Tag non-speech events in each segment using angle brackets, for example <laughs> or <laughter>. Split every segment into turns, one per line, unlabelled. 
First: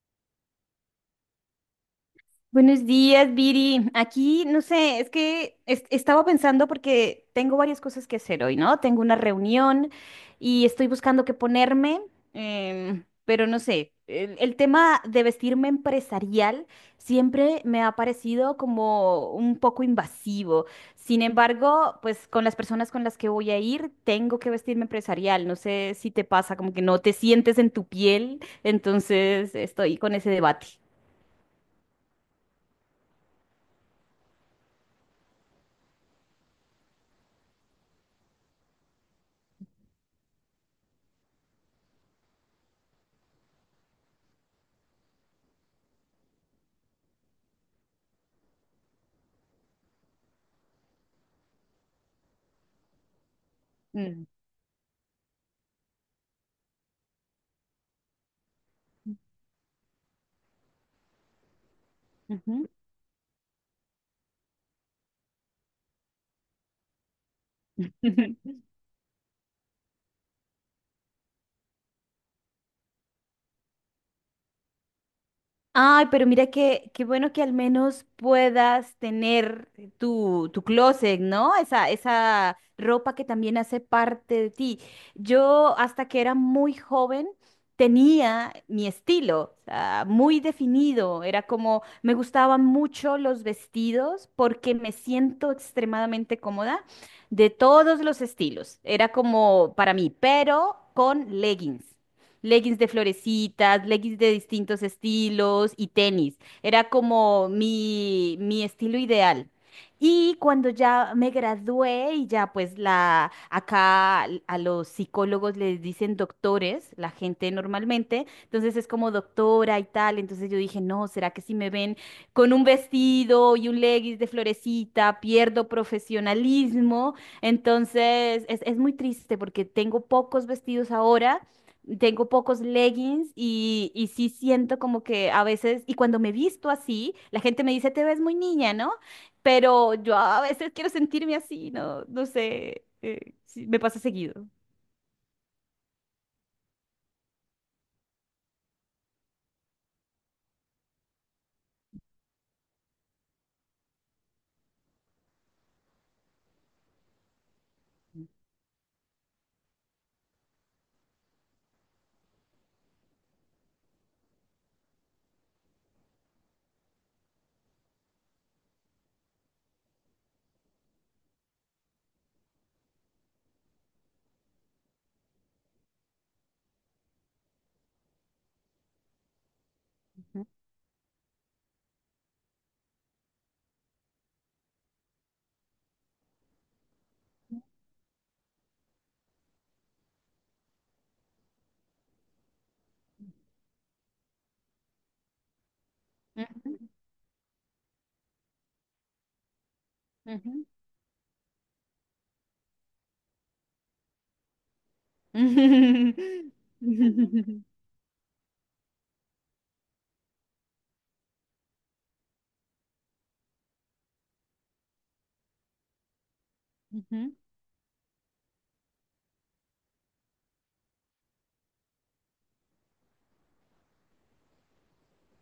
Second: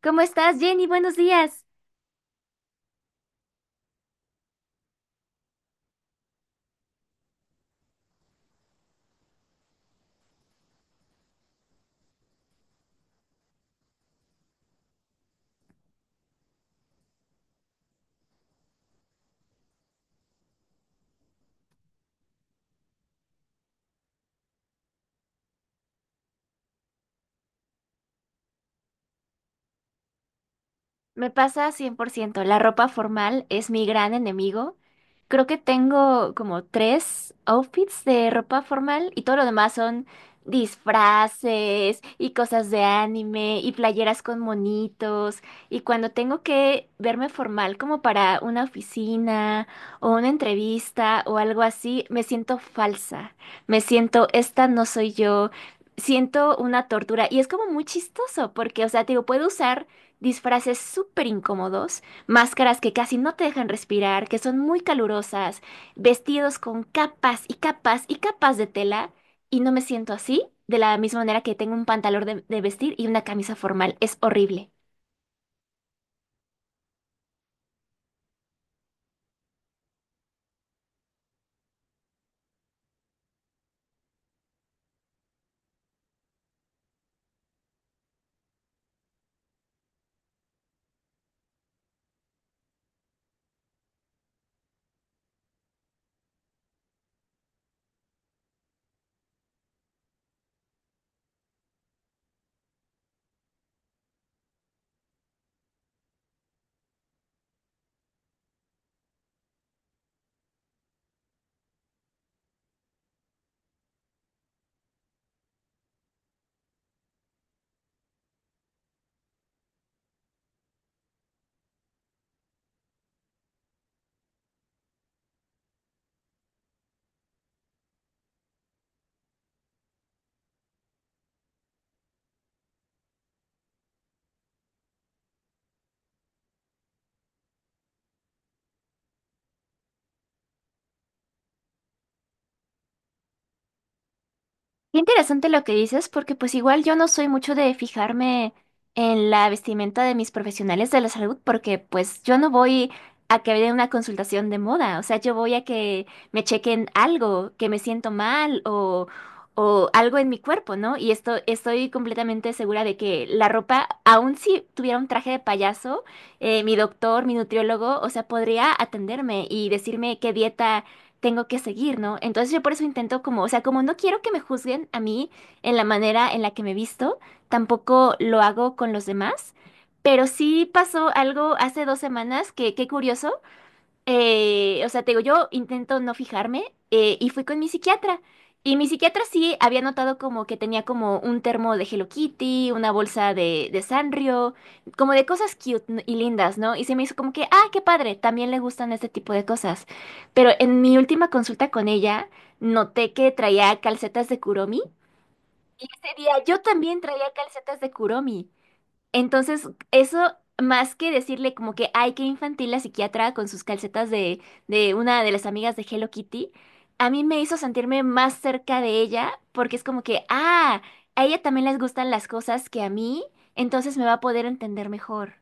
¿Cómo estás, Jenny? Buenos días.
Buenos días, Viri. Aquí, no sé, estaba pensando porque tengo varias cosas que hacer hoy, ¿no? Tengo una reunión y estoy buscando qué ponerme, pero no sé, el tema de vestirme empresarial siempre me ha parecido como un poco invasivo. Sin embargo, pues con las personas con las que voy a ir, tengo que vestirme empresarial. No sé si te pasa, como que no te sientes en tu piel, entonces estoy con ese debate.
Me pasa 100%. La ropa formal es mi gran enemigo. Creo que tengo como tres outfits de ropa formal y todo lo demás son disfraces y cosas de anime y playeras con monitos. Y cuando tengo que verme formal como para una oficina o una entrevista o algo así, me siento falsa. Me
Mm.
siento, esta no soy yo. Siento una tortura y es como muy chistoso porque, o sea, te digo, puedo usar disfraces súper incómodos,
Ujú.
máscaras que casi no te dejan respirar, que son muy calurosas, vestidos con capas y capas y capas
<laughs>
de tela, y no me siento así, de la misma manera que tengo un pantalón de vestir y una camisa formal. Es horrible.
Ay, pero mira que qué bueno que al menos puedas tener tu closet, ¿no? Esa ropa que también hace parte de ti. Yo hasta que era muy joven tenía mi estilo, o sea, muy definido. Era como, me gustaban mucho los vestidos porque me siento extremadamente cómoda de todos los estilos. Era como para mí, pero con leggings. Leggings de florecitas, leggings de distintos estilos y tenis. Era como mi estilo ideal. Y cuando ya me gradué y ya pues la acá a los psicólogos les dicen doctores, la gente normalmente, entonces es como doctora y tal, entonces yo dije: "No, ¿será que si me ven con un vestido y un leggings de florecita pierdo profesionalismo?". Entonces es muy triste porque tengo pocos vestidos, ahora tengo pocos leggings y sí siento como que a veces, y cuando me visto así, la gente me dice, te ves muy niña, ¿no? Pero yo a veces quiero sentirme así, no, no sé, sí, me pasa seguido.
Qué interesante lo que dices, porque pues igual yo no soy mucho de fijarme en la vestimenta de mis profesionales de la salud, porque pues yo no voy a que me den una consultación de moda, o sea, yo voy a que me chequen algo, que me siento mal o algo en mi cuerpo, ¿no? Y esto, estoy completamente segura de que la ropa, aun si tuviera un traje de payaso, mi doctor, mi nutriólogo, o sea, podría atenderme y decirme qué dieta tengo que seguir, ¿no? Entonces yo por eso intento como, o sea, como no quiero que me juzguen a mí en la manera en la que me visto, tampoco lo hago con los demás. Pero
Ujú,
sí pasó algo hace dos semanas que, qué curioso, o sea, te digo, yo intento no fijarme y fui con mi psiquiatra. Y mi psiquiatra sí había notado como que tenía como un termo de Hello Kitty, una bolsa de Sanrio, como de cosas cute y lindas, ¿no? Y se me hizo como que, ah, qué padre, también le gustan este tipo de cosas. Pero
ujú,
en mi última consulta con ella, noté que traía calcetas de Kuromi. Y ese día yo también traía
ujú. <laughs>
calcetas de Kuromi. Entonces, eso más que decirle como que, ay, qué infantil la psiquiatra con sus calcetas de una de las amigas de Hello Kitty, a mí
Ujú.
me hizo sentirme más cerca de ella porque es como que, ah, a ella también les gustan las cosas que a mí, entonces me va a poder entender mejor.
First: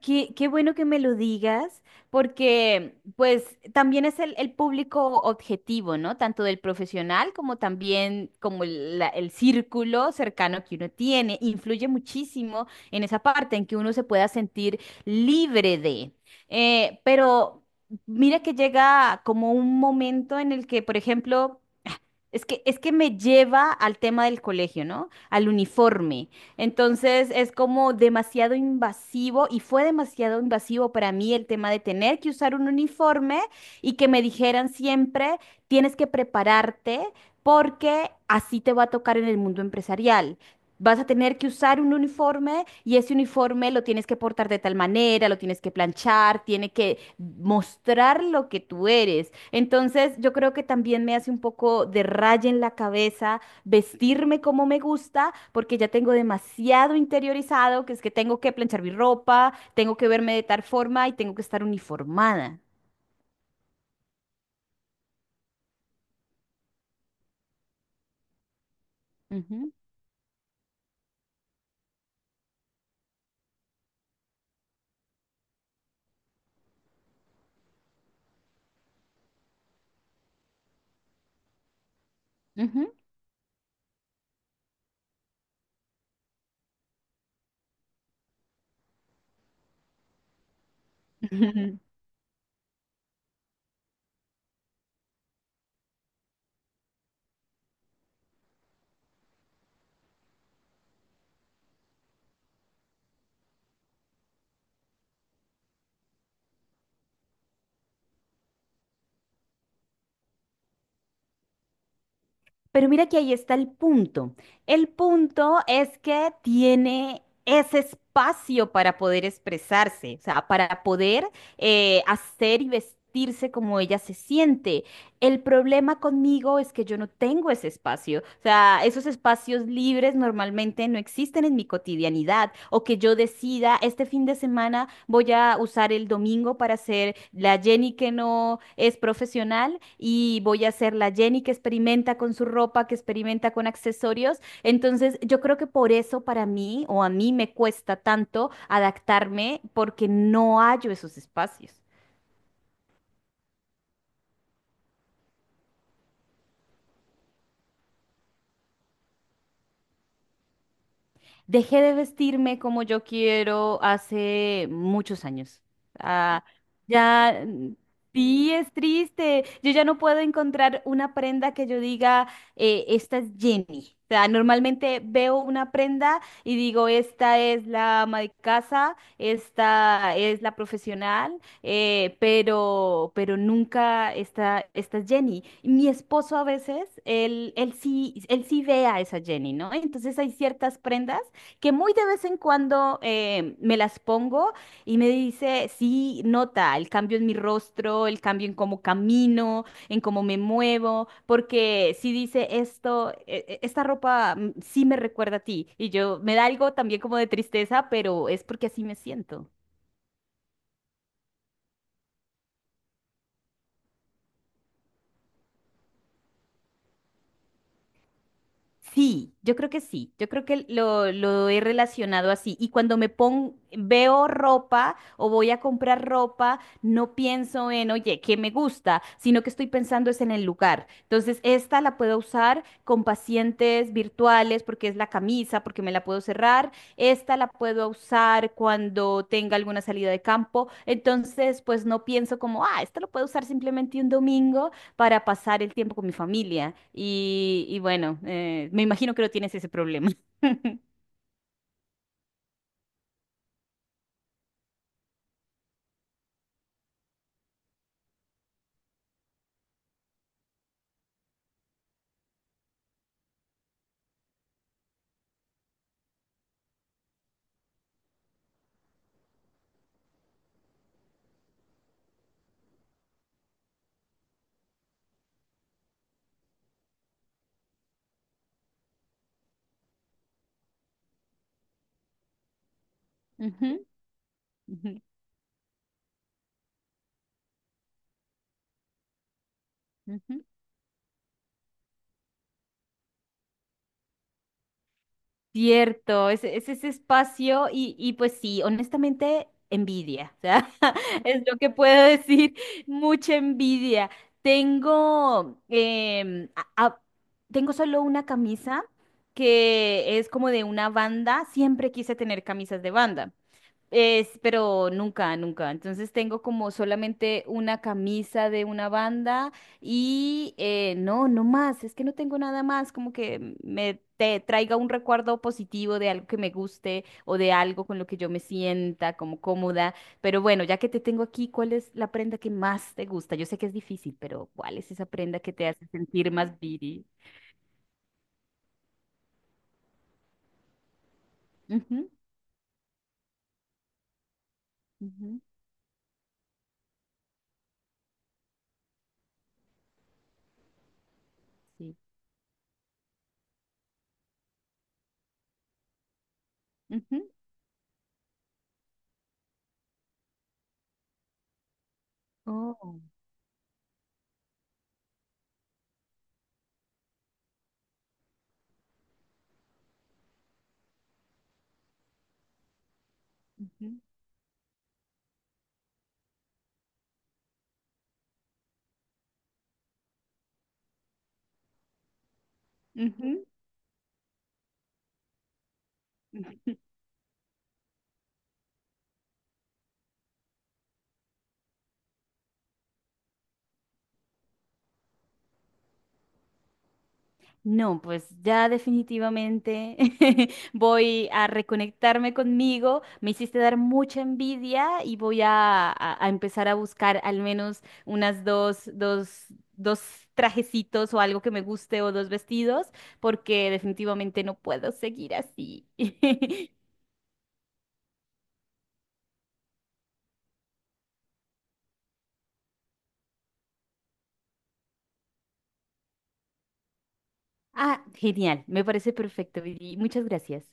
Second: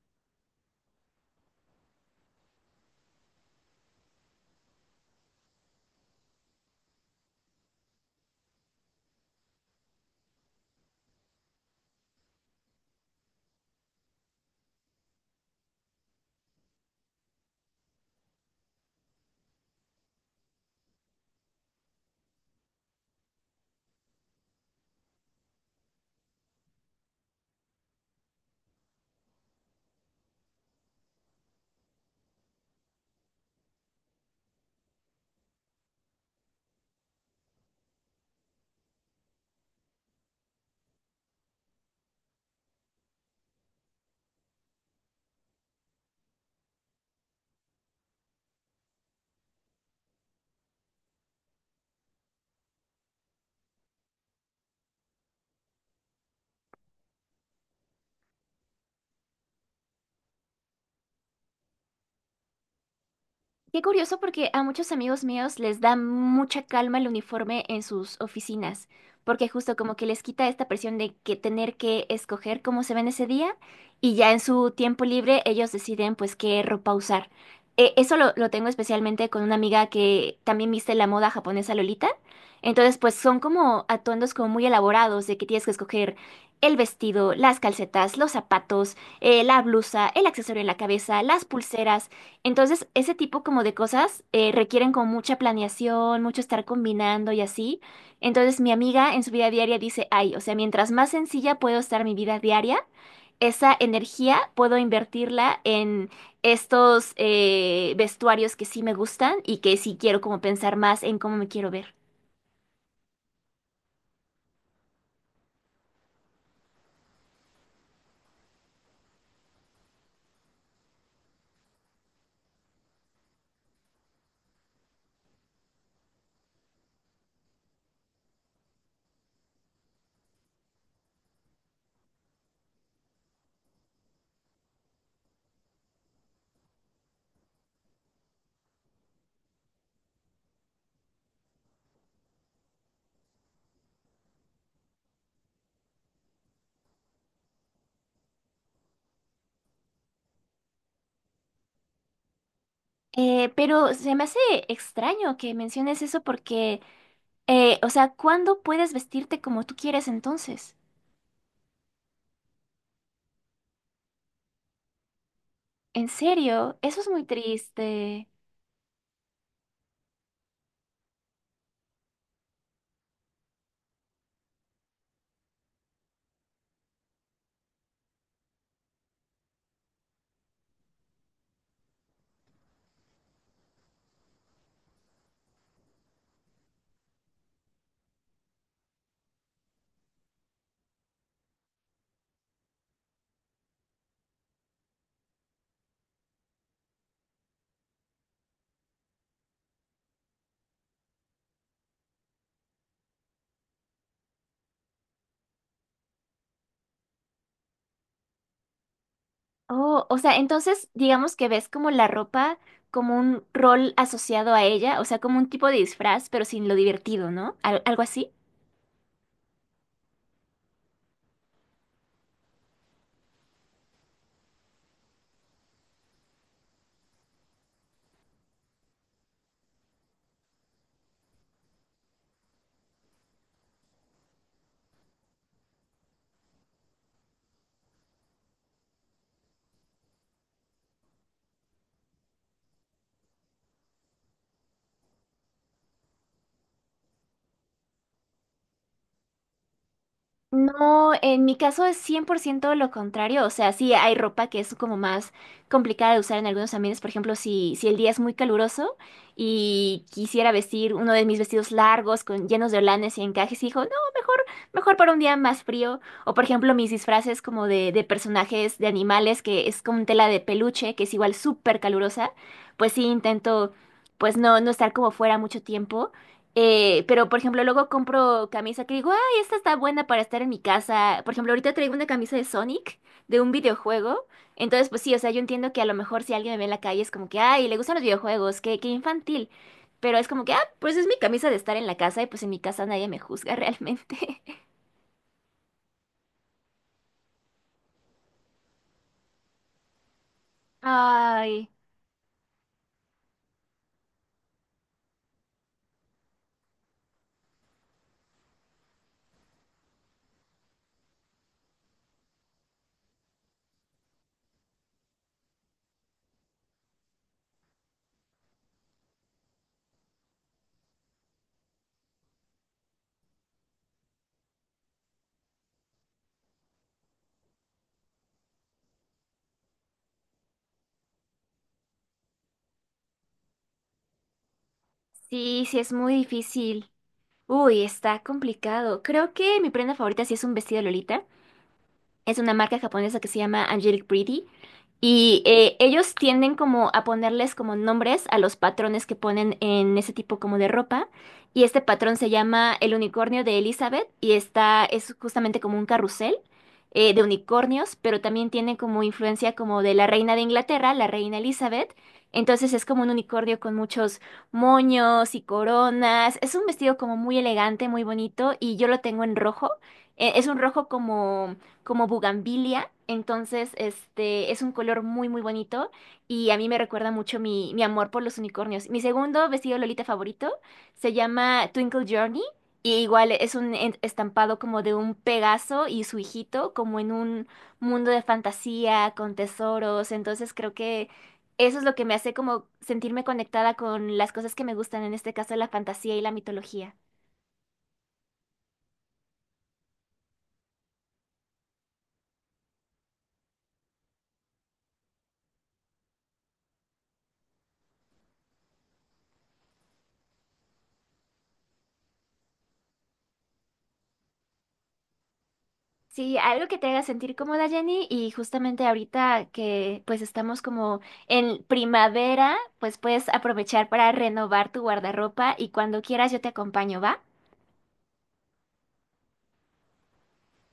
Qué bueno que me lo digas, porque pues también es el público objetivo, ¿no? Tanto del profesional como también como el, el círculo cercano que uno tiene. Influye muchísimo en esa parte en que uno se pueda sentir libre de. Pero mira que llega como un momento en el que, por ejemplo... Es que me lleva al tema del colegio, ¿no? Al uniforme. Entonces es como demasiado invasivo y fue demasiado invasivo para mí el tema de tener que usar un uniforme y que me dijeran siempre, tienes que prepararte porque así te va a tocar en el mundo empresarial. Vas a tener que usar un uniforme y ese uniforme lo tienes que portar de tal manera, lo tienes que planchar, tiene que mostrar lo que tú eres. Entonces, yo creo que también me hace un poco de raya en la cabeza vestirme como me gusta, porque ya tengo demasiado interiorizado, que es que tengo que planchar mi ropa, tengo que verme de tal forma y tengo que estar uniformada.
Qué curioso porque a muchos amigos míos les da mucha calma el uniforme en sus oficinas, porque
Ujú,
justo como que les quita esta presión de que tener que escoger cómo se ven ese día y ya en su tiempo libre ellos deciden pues qué ropa usar. Eso lo tengo especialmente con una amiga que también viste la moda japonesa Lolita.
ujú.
Entonces pues son como atuendos como muy elaborados de que tienes que escoger el vestido, las calcetas, los zapatos, la blusa, el accesorio en la cabeza, las
<laughs>
pulseras. Entonces, ese tipo como de cosas requieren como mucha planeación, mucho estar combinando y así. Entonces, mi amiga en su vida diaria dice, ay, o sea, mientras más sencilla puedo estar mi vida diaria, esa energía puedo invertirla en estos vestuarios que sí me gustan y que sí quiero como pensar más en cómo me quiero ver.
Pero mira que ahí está el punto. El punto es que tiene ese espacio para poder expresarse, o sea, para poder hacer y vestirse como ella se siente. El problema conmigo es que yo no tengo ese espacio. O sea, esos espacios libres normalmente no existen en mi cotidianidad. O que yo decida, este fin de semana voy a usar el domingo para ser la Jenny que no es profesional y voy a ser la Jenny que experimenta con su ropa, que experimenta con accesorios. Entonces, yo creo que por eso para mí o a mí me cuesta tanto adaptarme porque no hallo esos espacios.
Pero se me hace extraño que menciones eso porque, o sea, ¿cuándo puedes vestirte como tú quieres entonces?
Dejé de vestirme como yo quiero hace muchos años.
En
Ah,
serio, eso es muy
ya, mm,
triste.
sí, es triste. Yo ya no puedo encontrar una prenda que yo diga, esta es Jenny. O sea, normalmente veo una prenda y digo, esta es la ama de casa, esta es la profesional, pero nunca esta es Jenny. Y mi esposo a veces, él sí ve a esa Jenny, ¿no? Entonces hay ciertas prendas que muy de vez en cuando me las pongo y me dice, sí, nota el cambio en mi rostro, el cambio en cómo camino, en cómo me muevo, porque si dice esto, esta ropa sí me recuerda a ti. Y yo me da algo también como de tristeza, pero es porque así me siento.
Oh, o sea, entonces digamos que ves como la ropa como un rol asociado a ella, o sea, como un tipo de disfraz, pero sin lo divertido, ¿no? Algo así.
Sí, yo creo que sí, yo creo que lo he relacionado así. Y cuando me pongo, veo ropa o voy a comprar ropa, no pienso en, oye, ¿qué me gusta? Sino que estoy pensando es en el lugar. Entonces, esta la puedo usar con pacientes virtuales porque es la camisa, porque me la puedo cerrar. Esta la puedo usar cuando tenga alguna salida de campo. Entonces, pues no pienso como, ah, esta lo puedo usar simplemente un domingo, para pasar el tiempo con mi familia. Y bueno, me imagino que no tienes ese problema. <laughs>
No, en mi caso es 100% lo contrario, o sea, sí hay ropa que es como más complicada de usar en algunos ambientes, por ejemplo, si el día es muy caluroso y quisiera vestir uno de mis vestidos largos con llenos de holanes y encajes, y digo, no, mejor, mejor para un día más frío, o por ejemplo mis disfraces como de personajes de animales, que es con tela de peluche, que es igual súper calurosa, pues sí intento, pues no, no estar como fuera mucho tiempo. Pero, por ejemplo, luego compro camisa que digo, "Ah, esta está buena para estar en mi casa". Por ejemplo, ahorita traigo una camisa de Sonic, de un
Ujú,
videojuego. Entonces,
ujú,
pues sí, o sea, yo entiendo que a lo mejor si alguien me ve en la calle es como que, ay, le gustan los videojuegos, qué, qué infantil. Pero es
ujú.
como que, ah, pues es mi camisa de estar en la casa y pues en mi casa nadie me juzga realmente.
Cierto, es ese espacio y pues sí, honestamente, envidia, o sea,
<laughs>
<laughs> es lo
Ay,
que puedo decir, mucha envidia. Tengo, tengo solo una camisa que es como de una banda, siempre quise tener camisas de banda. Es, pero nunca, nunca. Entonces tengo como solamente una camisa de una banda y no, no más. Es que no tengo nada más como que me te traiga un recuerdo positivo de algo que me guste o de algo con lo que yo me sienta como cómoda. Pero bueno, ya que te tengo aquí, ¿cuál es la prenda que más te gusta? Yo sé que es difícil, pero ¿cuál es esa prenda que
sí,
te
sí,
hace
es muy
sentir más
difícil.
beauty?
Uy, está complicado. Creo que mi prenda favorita sí es un vestido Lolita.
Ujú,
Es una marca japonesa que se llama Angelic Pretty.
ujú,
Y ellos tienden como a ponerles como nombres a los patrones que ponen en ese tipo como de ropa. Y este
sí.
patrón se llama el unicornio de Elizabeth y está, es justamente como un carrusel
Ujú.
de unicornios, pero también tiene como influencia como de la reina de Inglaterra, la reina Elizabeth. Entonces es
Oh.
como un unicornio con muchos moños y coronas. Es un vestido como muy elegante, muy bonito y yo lo tengo en rojo. Es un rojo como como bugambilia. Entonces,
Ujú,
este es un color muy, muy bonito y a mí me recuerda mucho mi amor por los unicornios. Mi segundo vestido Lolita favorito se llama Twinkle Journey y igual
ujú,
es un estampado como de un Pegaso y su hijito,
ujú.
como en un mundo de fantasía con tesoros. Entonces, creo que eso es lo que me hace como sentirme conectada con las cosas que me gustan, en este caso la fantasía y la mitología.
No, pues ya definitivamente <laughs> voy a reconectarme conmigo. Me hiciste dar mucha envidia y voy a empezar a buscar al menos unas dos trajecitos o algo que me guste o dos vestidos, porque definitivamente no puedo seguir así.
Sí, algo que
<laughs>
te haga sentir cómoda, Jenny, y justamente ahorita que pues estamos como en primavera, pues puedes aprovechar para renovar tu guardarropa y cuando quieras yo te acompaño, ¿va?
Ah, genial, me parece perfecto, Viri. Muchas gracias.